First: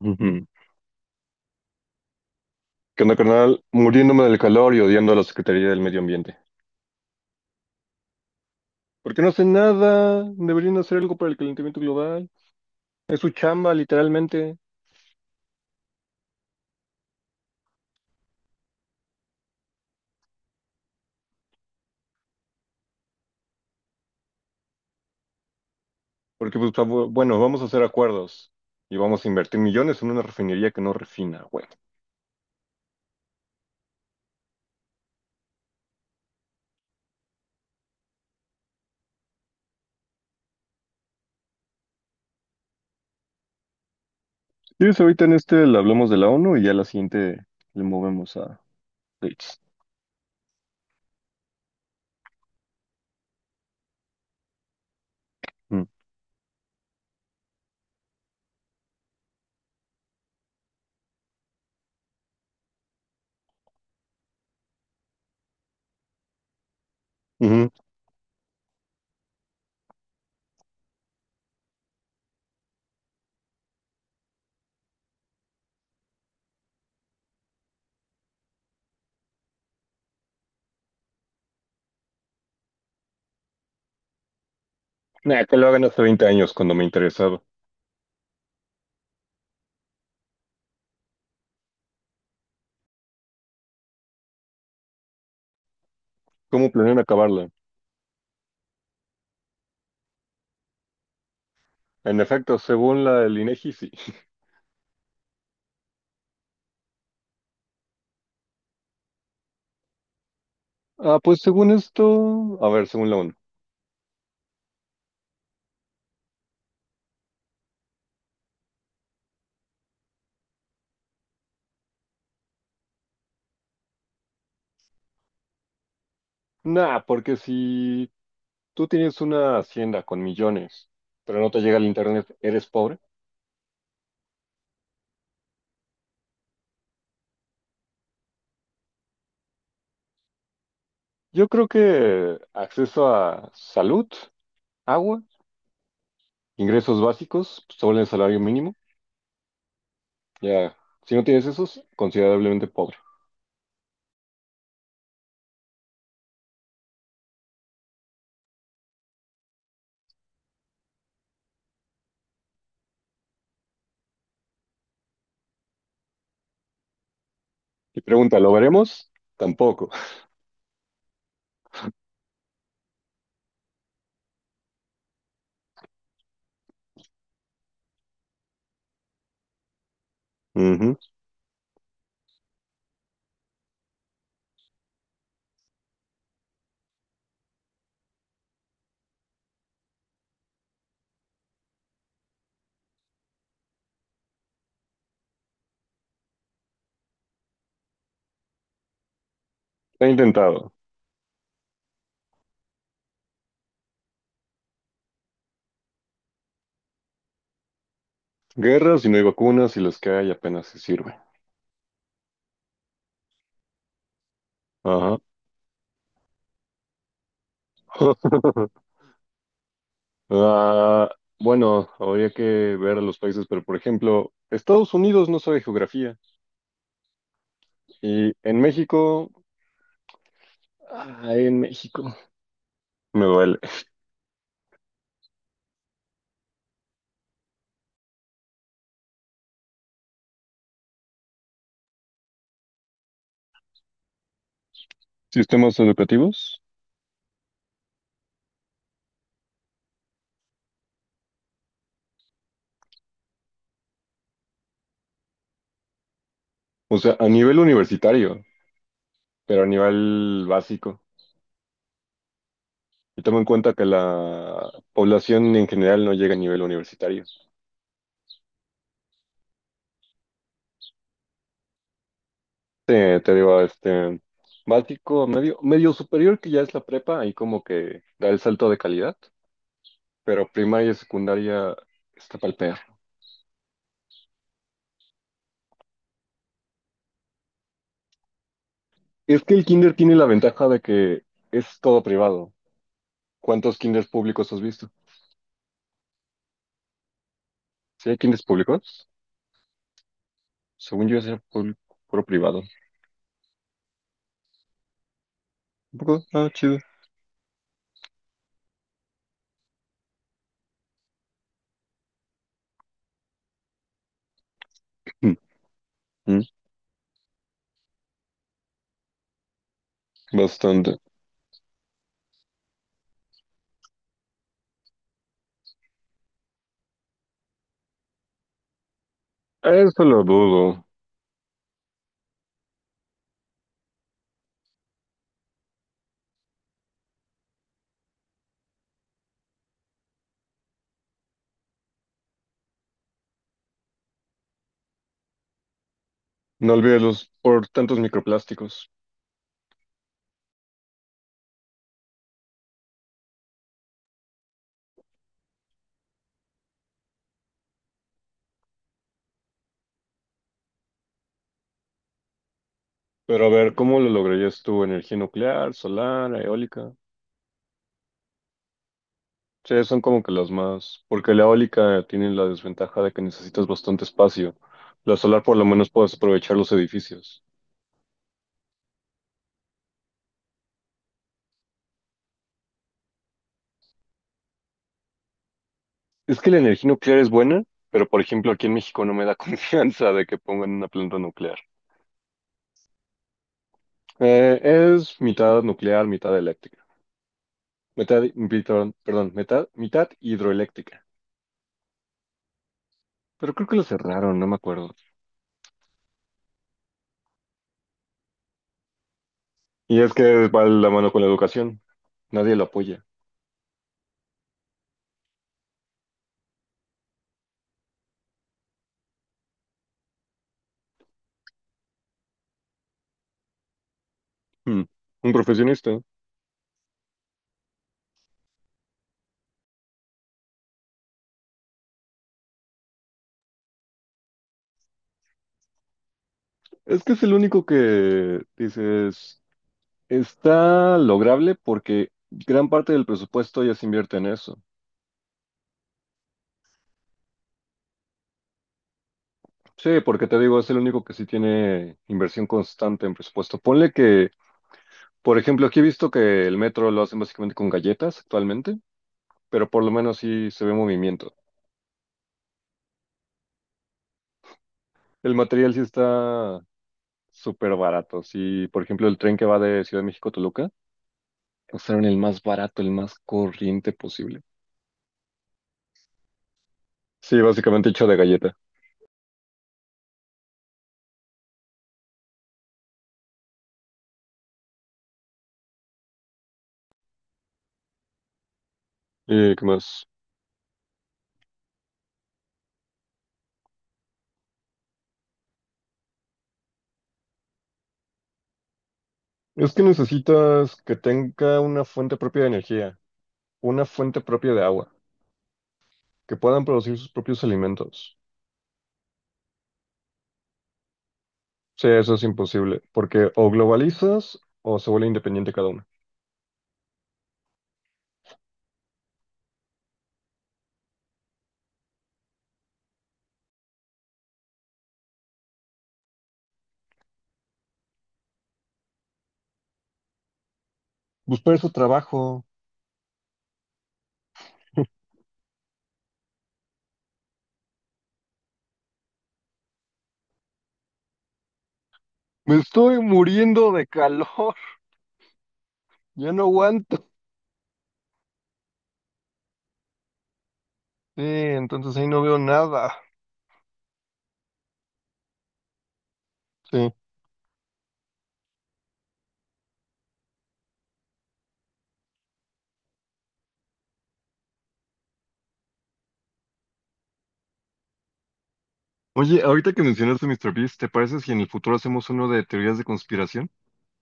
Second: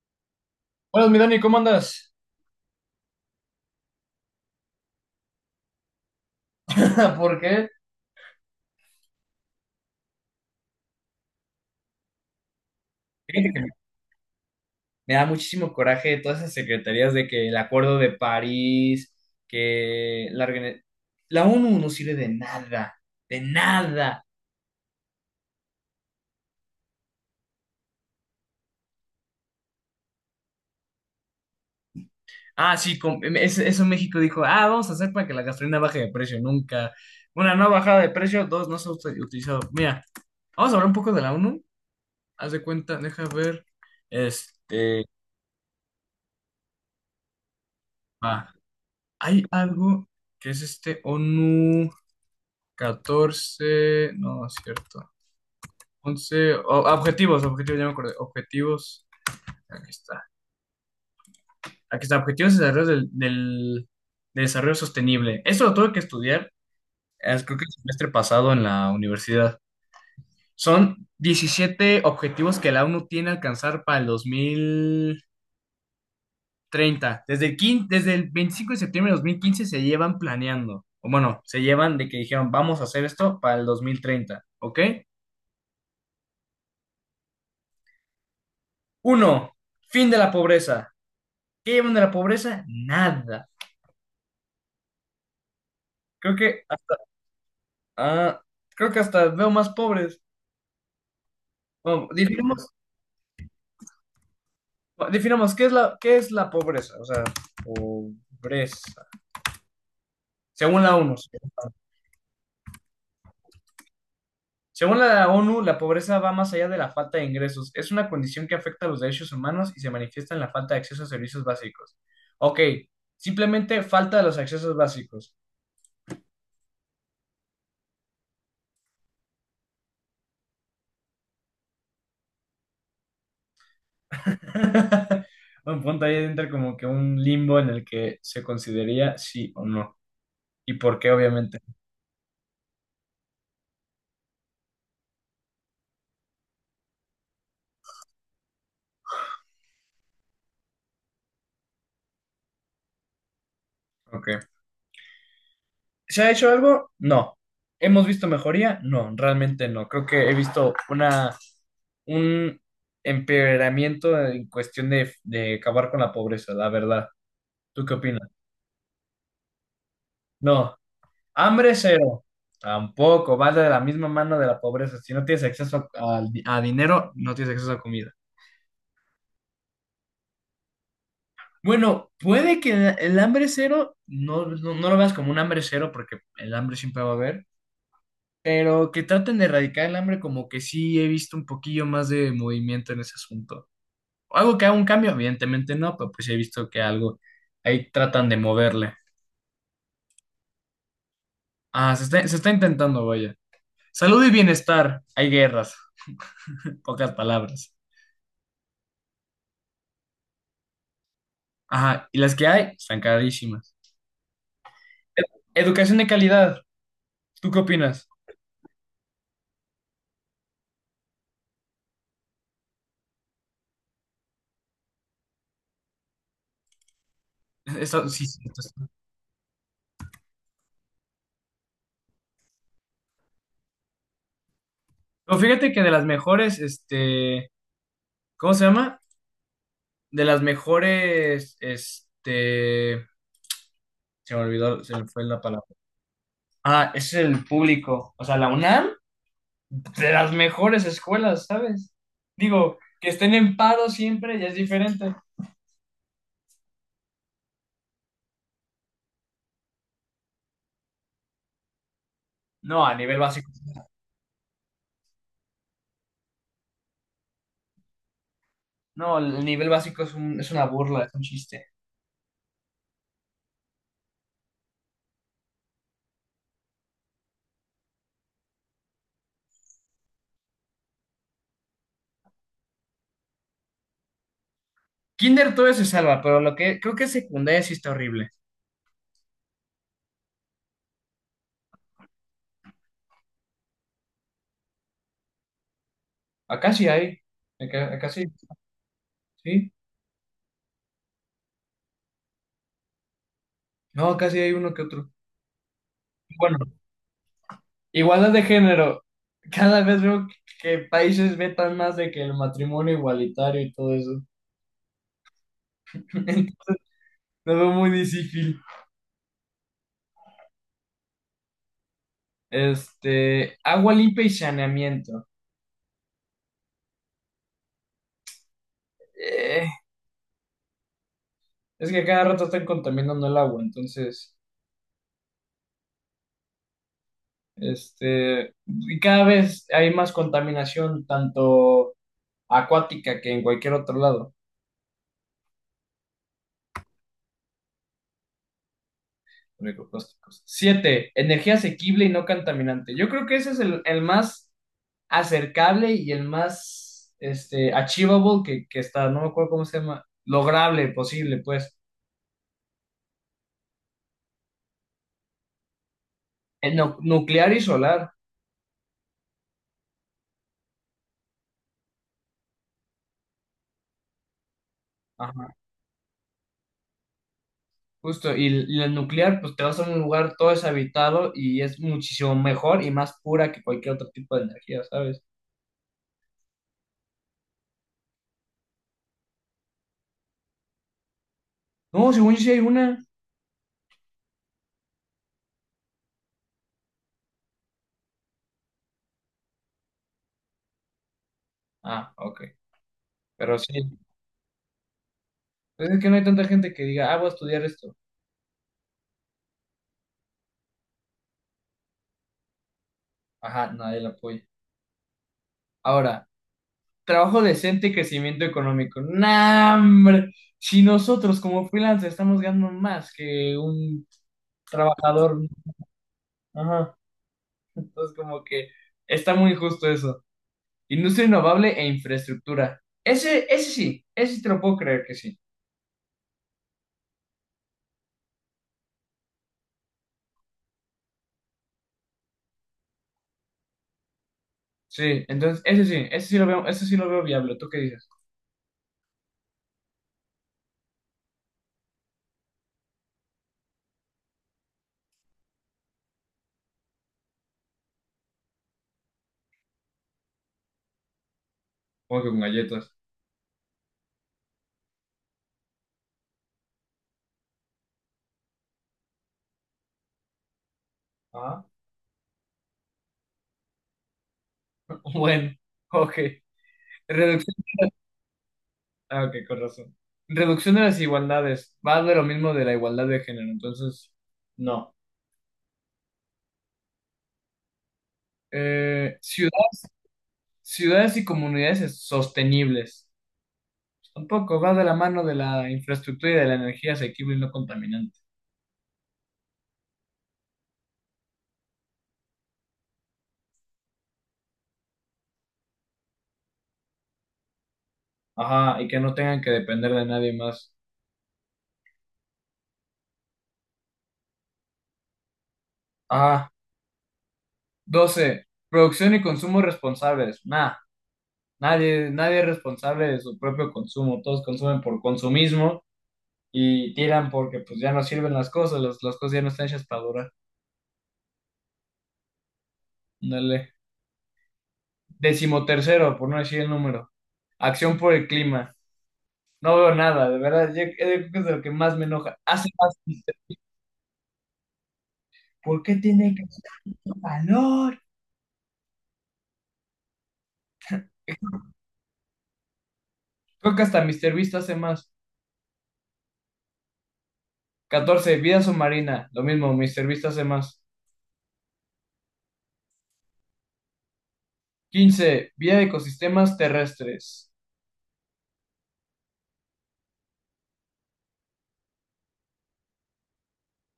Ujú. Buenas, mi Dani, ¿cómo andas? ¿Qué onda, carnal? Muriéndome del calor y odiando a la Secretaría del Medio Ambiente. ¿Por qué? ¿Por qué no hacen nada? Deberían hacer algo para el calentamiento global. Es su Fíjate que me chamba, literalmente. me da muchísimo coraje todas esas secretarías de que el Acuerdo de París, que la, organi- la ONU no sirve de nada, de nada. Porque, pues, bueno, vamos a hacer acuerdos y vamos a invertir millones en una refinería que no refina, güey. Ah, sí, eso México dijo, ah, vamos a hacer para que la gasolina baje de precio, nunca. Una, no bajada de precio, dos, no se ha utilizado. Mira, vamos a hablar un poco de la ONU. Haz de cuenta, deja ver, ¿Quieres este, ahorita en este le hablamos de la ONU y ya la siguiente le movemos ah, a hay Gates? algo que es este ONU. 14 no, no es cierto. Mm. Objetivos, objetivos, ya me acordé. Objetivos, aquí está. Aquí está, objetivos de desarrollo de desarrollo sostenible. Eso lo tuve que estudiar, es, creo que Ujú. el semestre pasado en la universidad. Son 17 objetivos que la ONU tiene a alcanzar para el 2030. Desde el 25 de septiembre de 2015 se llevan planeando. O bueno, se llevan de que dijeron, vamos a hacer esto para el 2030, ¿ok? Nah, que lo hagan hace 20 años cuando me interesaba. Uno, fin de la pobreza. ¿Qué llevan de la pobreza? Nada. Creo que ¿Cómo hasta, planean acabarla? ah, creo que hasta veo más pobres. Bueno, En efecto, definamos, según la del INEGI, sí. definamos qué es la pobreza. O sea, pobreza. Según la ONU. Ah, Sí. pues según esto, a ver, según la ONU. Según la ONU, la pobreza va más allá de la falta de ingresos. Es una condición que afecta a los derechos humanos y se manifiesta en la falta de acceso a servicios básicos. Ok, simplemente falta de los accesos básicos. Nah, porque si tú tienes una hacienda con millones, pero no te llega el internet, eres pobre. Un punto ahí entra como que un limbo en el que se consideraría sí o no. Y por qué, Yo obviamente. creo que acceso a salud, agua, ingresos básicos sobre el salario mínimo, ya, si no tienes esos, considerablemente pobre. Ok. ¿Se ha hecho algo? No. ¿Hemos visto mejoría? No, realmente no. Creo que he visto una, un empeoramiento en cuestión de acabar con la pobreza, la verdad. ¿Tú qué Y opinas? pregunta, ¿lo veremos? Tampoco. No. Hambre cero. Tampoco. Va de la misma mano de la pobreza. Si no tienes acceso a, a dinero, no tienes acceso a comida. Ujú. Bueno, puede que el hambre cero no, no, no lo veas como un hambre cero porque el hambre siempre va a haber, pero que traten de erradicar el hambre, como que sí he visto un poquillo más de movimiento en ese asunto. Algo que haga un cambio, evidentemente no, pero pues he visto que algo ahí tratan de moverle. He intentado. Ah, se está intentando, vaya. Salud y bienestar, hay guerras, pocas palabras. Guerras y no hay vacunas y las que hay apenas se sirven. Ajá, y las que hay están carísimas. Ajá. Ed- Educación de calidad, ¿tú qué opinas? Ah, bueno, habría que ver a los países, pero por ejemplo, Estados Unidos no sabe geografía. Eso, sí, Y sí, en esto es- México, ay, en México, me duele. Pero fíjate que de las mejores, este, ¿cómo se llama? De las mejores, este, se me olvidó, se me fue la palabra. Sistemas educativos, Ah, es el público. O sea, la UNAM, de las mejores escuelas, ¿sabes? Digo, que estén en paro siempre ya es diferente. o sea, a nivel universitario, pero a nivel básico. No, a nivel Y toma en básico. cuenta que la población en general no llega a nivel universitario. No, el nivel básico es un- es una burla, es un chiste. Te digo, este, básico, medio, medio superior, que ya es la prepa, ahí como que da el salto de calidad, pero primaria y secundaria está pa'l perro. Kinder todo se salva, pero lo que creo que secundaria sí está horrible. Es que el kinder tiene la ventaja de que es todo privado. ¿Cuántos kinders públicos has visto? Acá sí hay. Acá, acá ¿Sí hay sí. kinders públicos? Sí. Según yo, era puro privado. No, acá sí hay uno que otro. Un poco, ah, Bueno, chido. igualdad de género. Cada vez veo que países vetan más de que el matrimonio igualitario y todo eso. Mm, mm, Entonces, lo veo muy difícil. bastante. Este, agua limpia y saneamiento. Eh, Eso lo dudo. es que cada rato están contaminando el agua, entonces, este, y cada vez hay más contaminación, tanto acuática que en cualquier otro lado. No olvides los por tantos microplásticos. Microplásticos. 7, energía asequible y no contaminante. Yo creo que ese es el más acercable y el más este, achievable que está, no me acuerdo cómo se llama, lograble, posible, pues. Pero a ver, ¿cómo lo lograrías tú? ¿Energía nuclear, solar, El eólica? Nuclear y solar. Sí, son como que las más. Porque la eólica tiene la desventaja de que necesitas bastante espacio. La solar Ajá. por lo menos puedes aprovechar los edificios. Justo, y y la nuclear, pues te vas a un lugar todo deshabitado y es muchísimo mejor y más pura que cualquier otro tipo de energía, ¿sabes? Es que la energía nuclear es buena, pero por ejemplo aquí en México no me da confianza de que pongan una planta nuclear. No, según yo sí hay una. Es mitad nuclear, mitad eléctrica. Metad, pitón, perdón, metad- mitad hidroeléctrica. Ah, ok. Pero Pero creo sí, que lo cerraron, no me acuerdo. pues es que no hay tanta gente que diga, ah, voy a estudiar esto. Y es que va la mano con la educación. Nadie lo apoya. Ajá, nadie la apoya. Ahora, trabajo decente y crecimiento económico. ¡Nah, hombre! Si nosotros como freelancers estamos ganando más que un Hmm. Un trabajador, profesionista. ajá, entonces como que está muy injusto eso. Industria innovable e infraestructura. Ese, ese sí te lo puedo creer que sí. Es que es el único que dices, está lograble porque gran parte del presupuesto ya se invierte en eso. Sí, entonces ese sí lo veo, ese sí lo veo viable. ¿Tú qué dices? Sí, porque te digo, es el único que sí tiene inversión constante en presupuesto. Ponle que, por ejemplo, aquí he visto que el metro lo hacen básicamente con galletas actualmente, pero por lo menos sí se ve movimiento. Como que con galletas. El material sí está súper baratos. Y, por ejemplo, el tren que va de Ciudad de México a Toluca, Ah, usaron el más barato, el más corriente posible. bueno, ok. Sí, Reducción. básicamente hecho de galleta. Ah, ok, con razón. Reducción de las desigualdades. Va de lo mismo de la igualdad de género, entonces, no. ¿Y qué Ciudades, más? ciudades y comunidades sostenibles. Tampoco va de la mano de la infraestructura y de la energía asequible y no contaminante. Es que necesitas que tenga una fuente propia de energía, una fuente propia de agua, que puedan producir sus propios alimentos. Ajá, y que no tengan que depender de nadie más. Sí, eso es imposible, porque o globalizas o se vuelve independiente cada uno. Ajá. 12, producción y consumo responsables. Nah, nadie, nadie es responsable de su propio consumo. Todos consumen por consumismo y tiran porque pues ya no sirven las cosas ya no están hechas para durar. Buscar su trabajo. Dale. Decimotercero, por no decir el número. Acción por el clima. No veo nada, de verdad, yo- creo que es de lo que más me enoja. Me Hace estoy más, Mr. muriendo de calor, ¿Por qué ya tiene no que hacer aguanto. calor? Sí, entonces ahí no veo nada. Creo que hasta Mister Beast hace más. Sí. 14, vida submarina. Lo mismo, Mister Beast hace más. 15, vía ecosistemas terrestres. Oye, ahorita que mencionas a mister Beast, ¿te parece si en el futuro hacemos uno de teorías de conspiración?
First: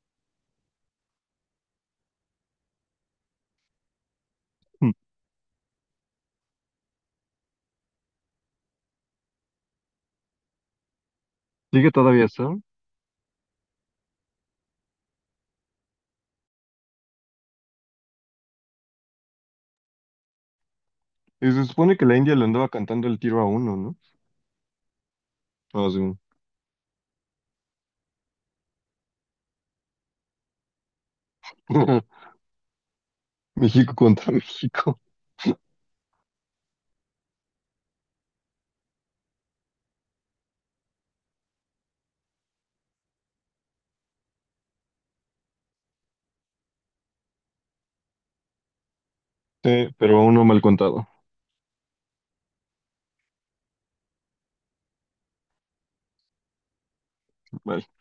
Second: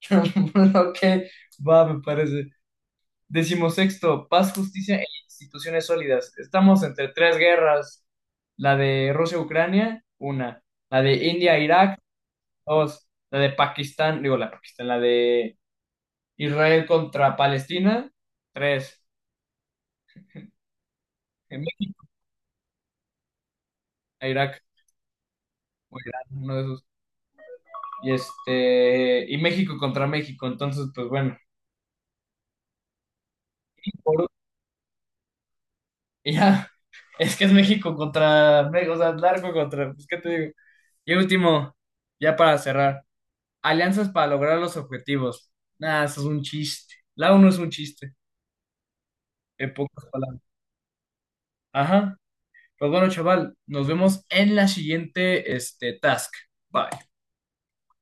Ok, va, me parece. Decimosexto, paz, Hmm. justicia e instituciones sólidas. Estamos entre tres guerras. La de Rusia-Ucrania, una. La de Sigue India-Irak, todavía eso. dos. La de Pakistán, digo, la de Pakistán, la de Israel contra Palestina, tres. Y En se supone México, que la India le andaba cantando el tiro a uno, ¿no? Irak, Ah, o sí. Irán, uno de esos. Y este, y México contra México. Entonces, pues bueno. México contra México. Y ya, es que es México contra, o sea, largo contra, pues, ¿qué te digo? Y último, ya para cerrar, alianzas para lograr los objetivos. Nah, eso es un chiste. La uno es un chiste, en Sí, pocas pero a palabras. uno mal contado. Ajá. Pues bueno, chaval, nos vemos en la siguiente, este, task. Bye. Vale.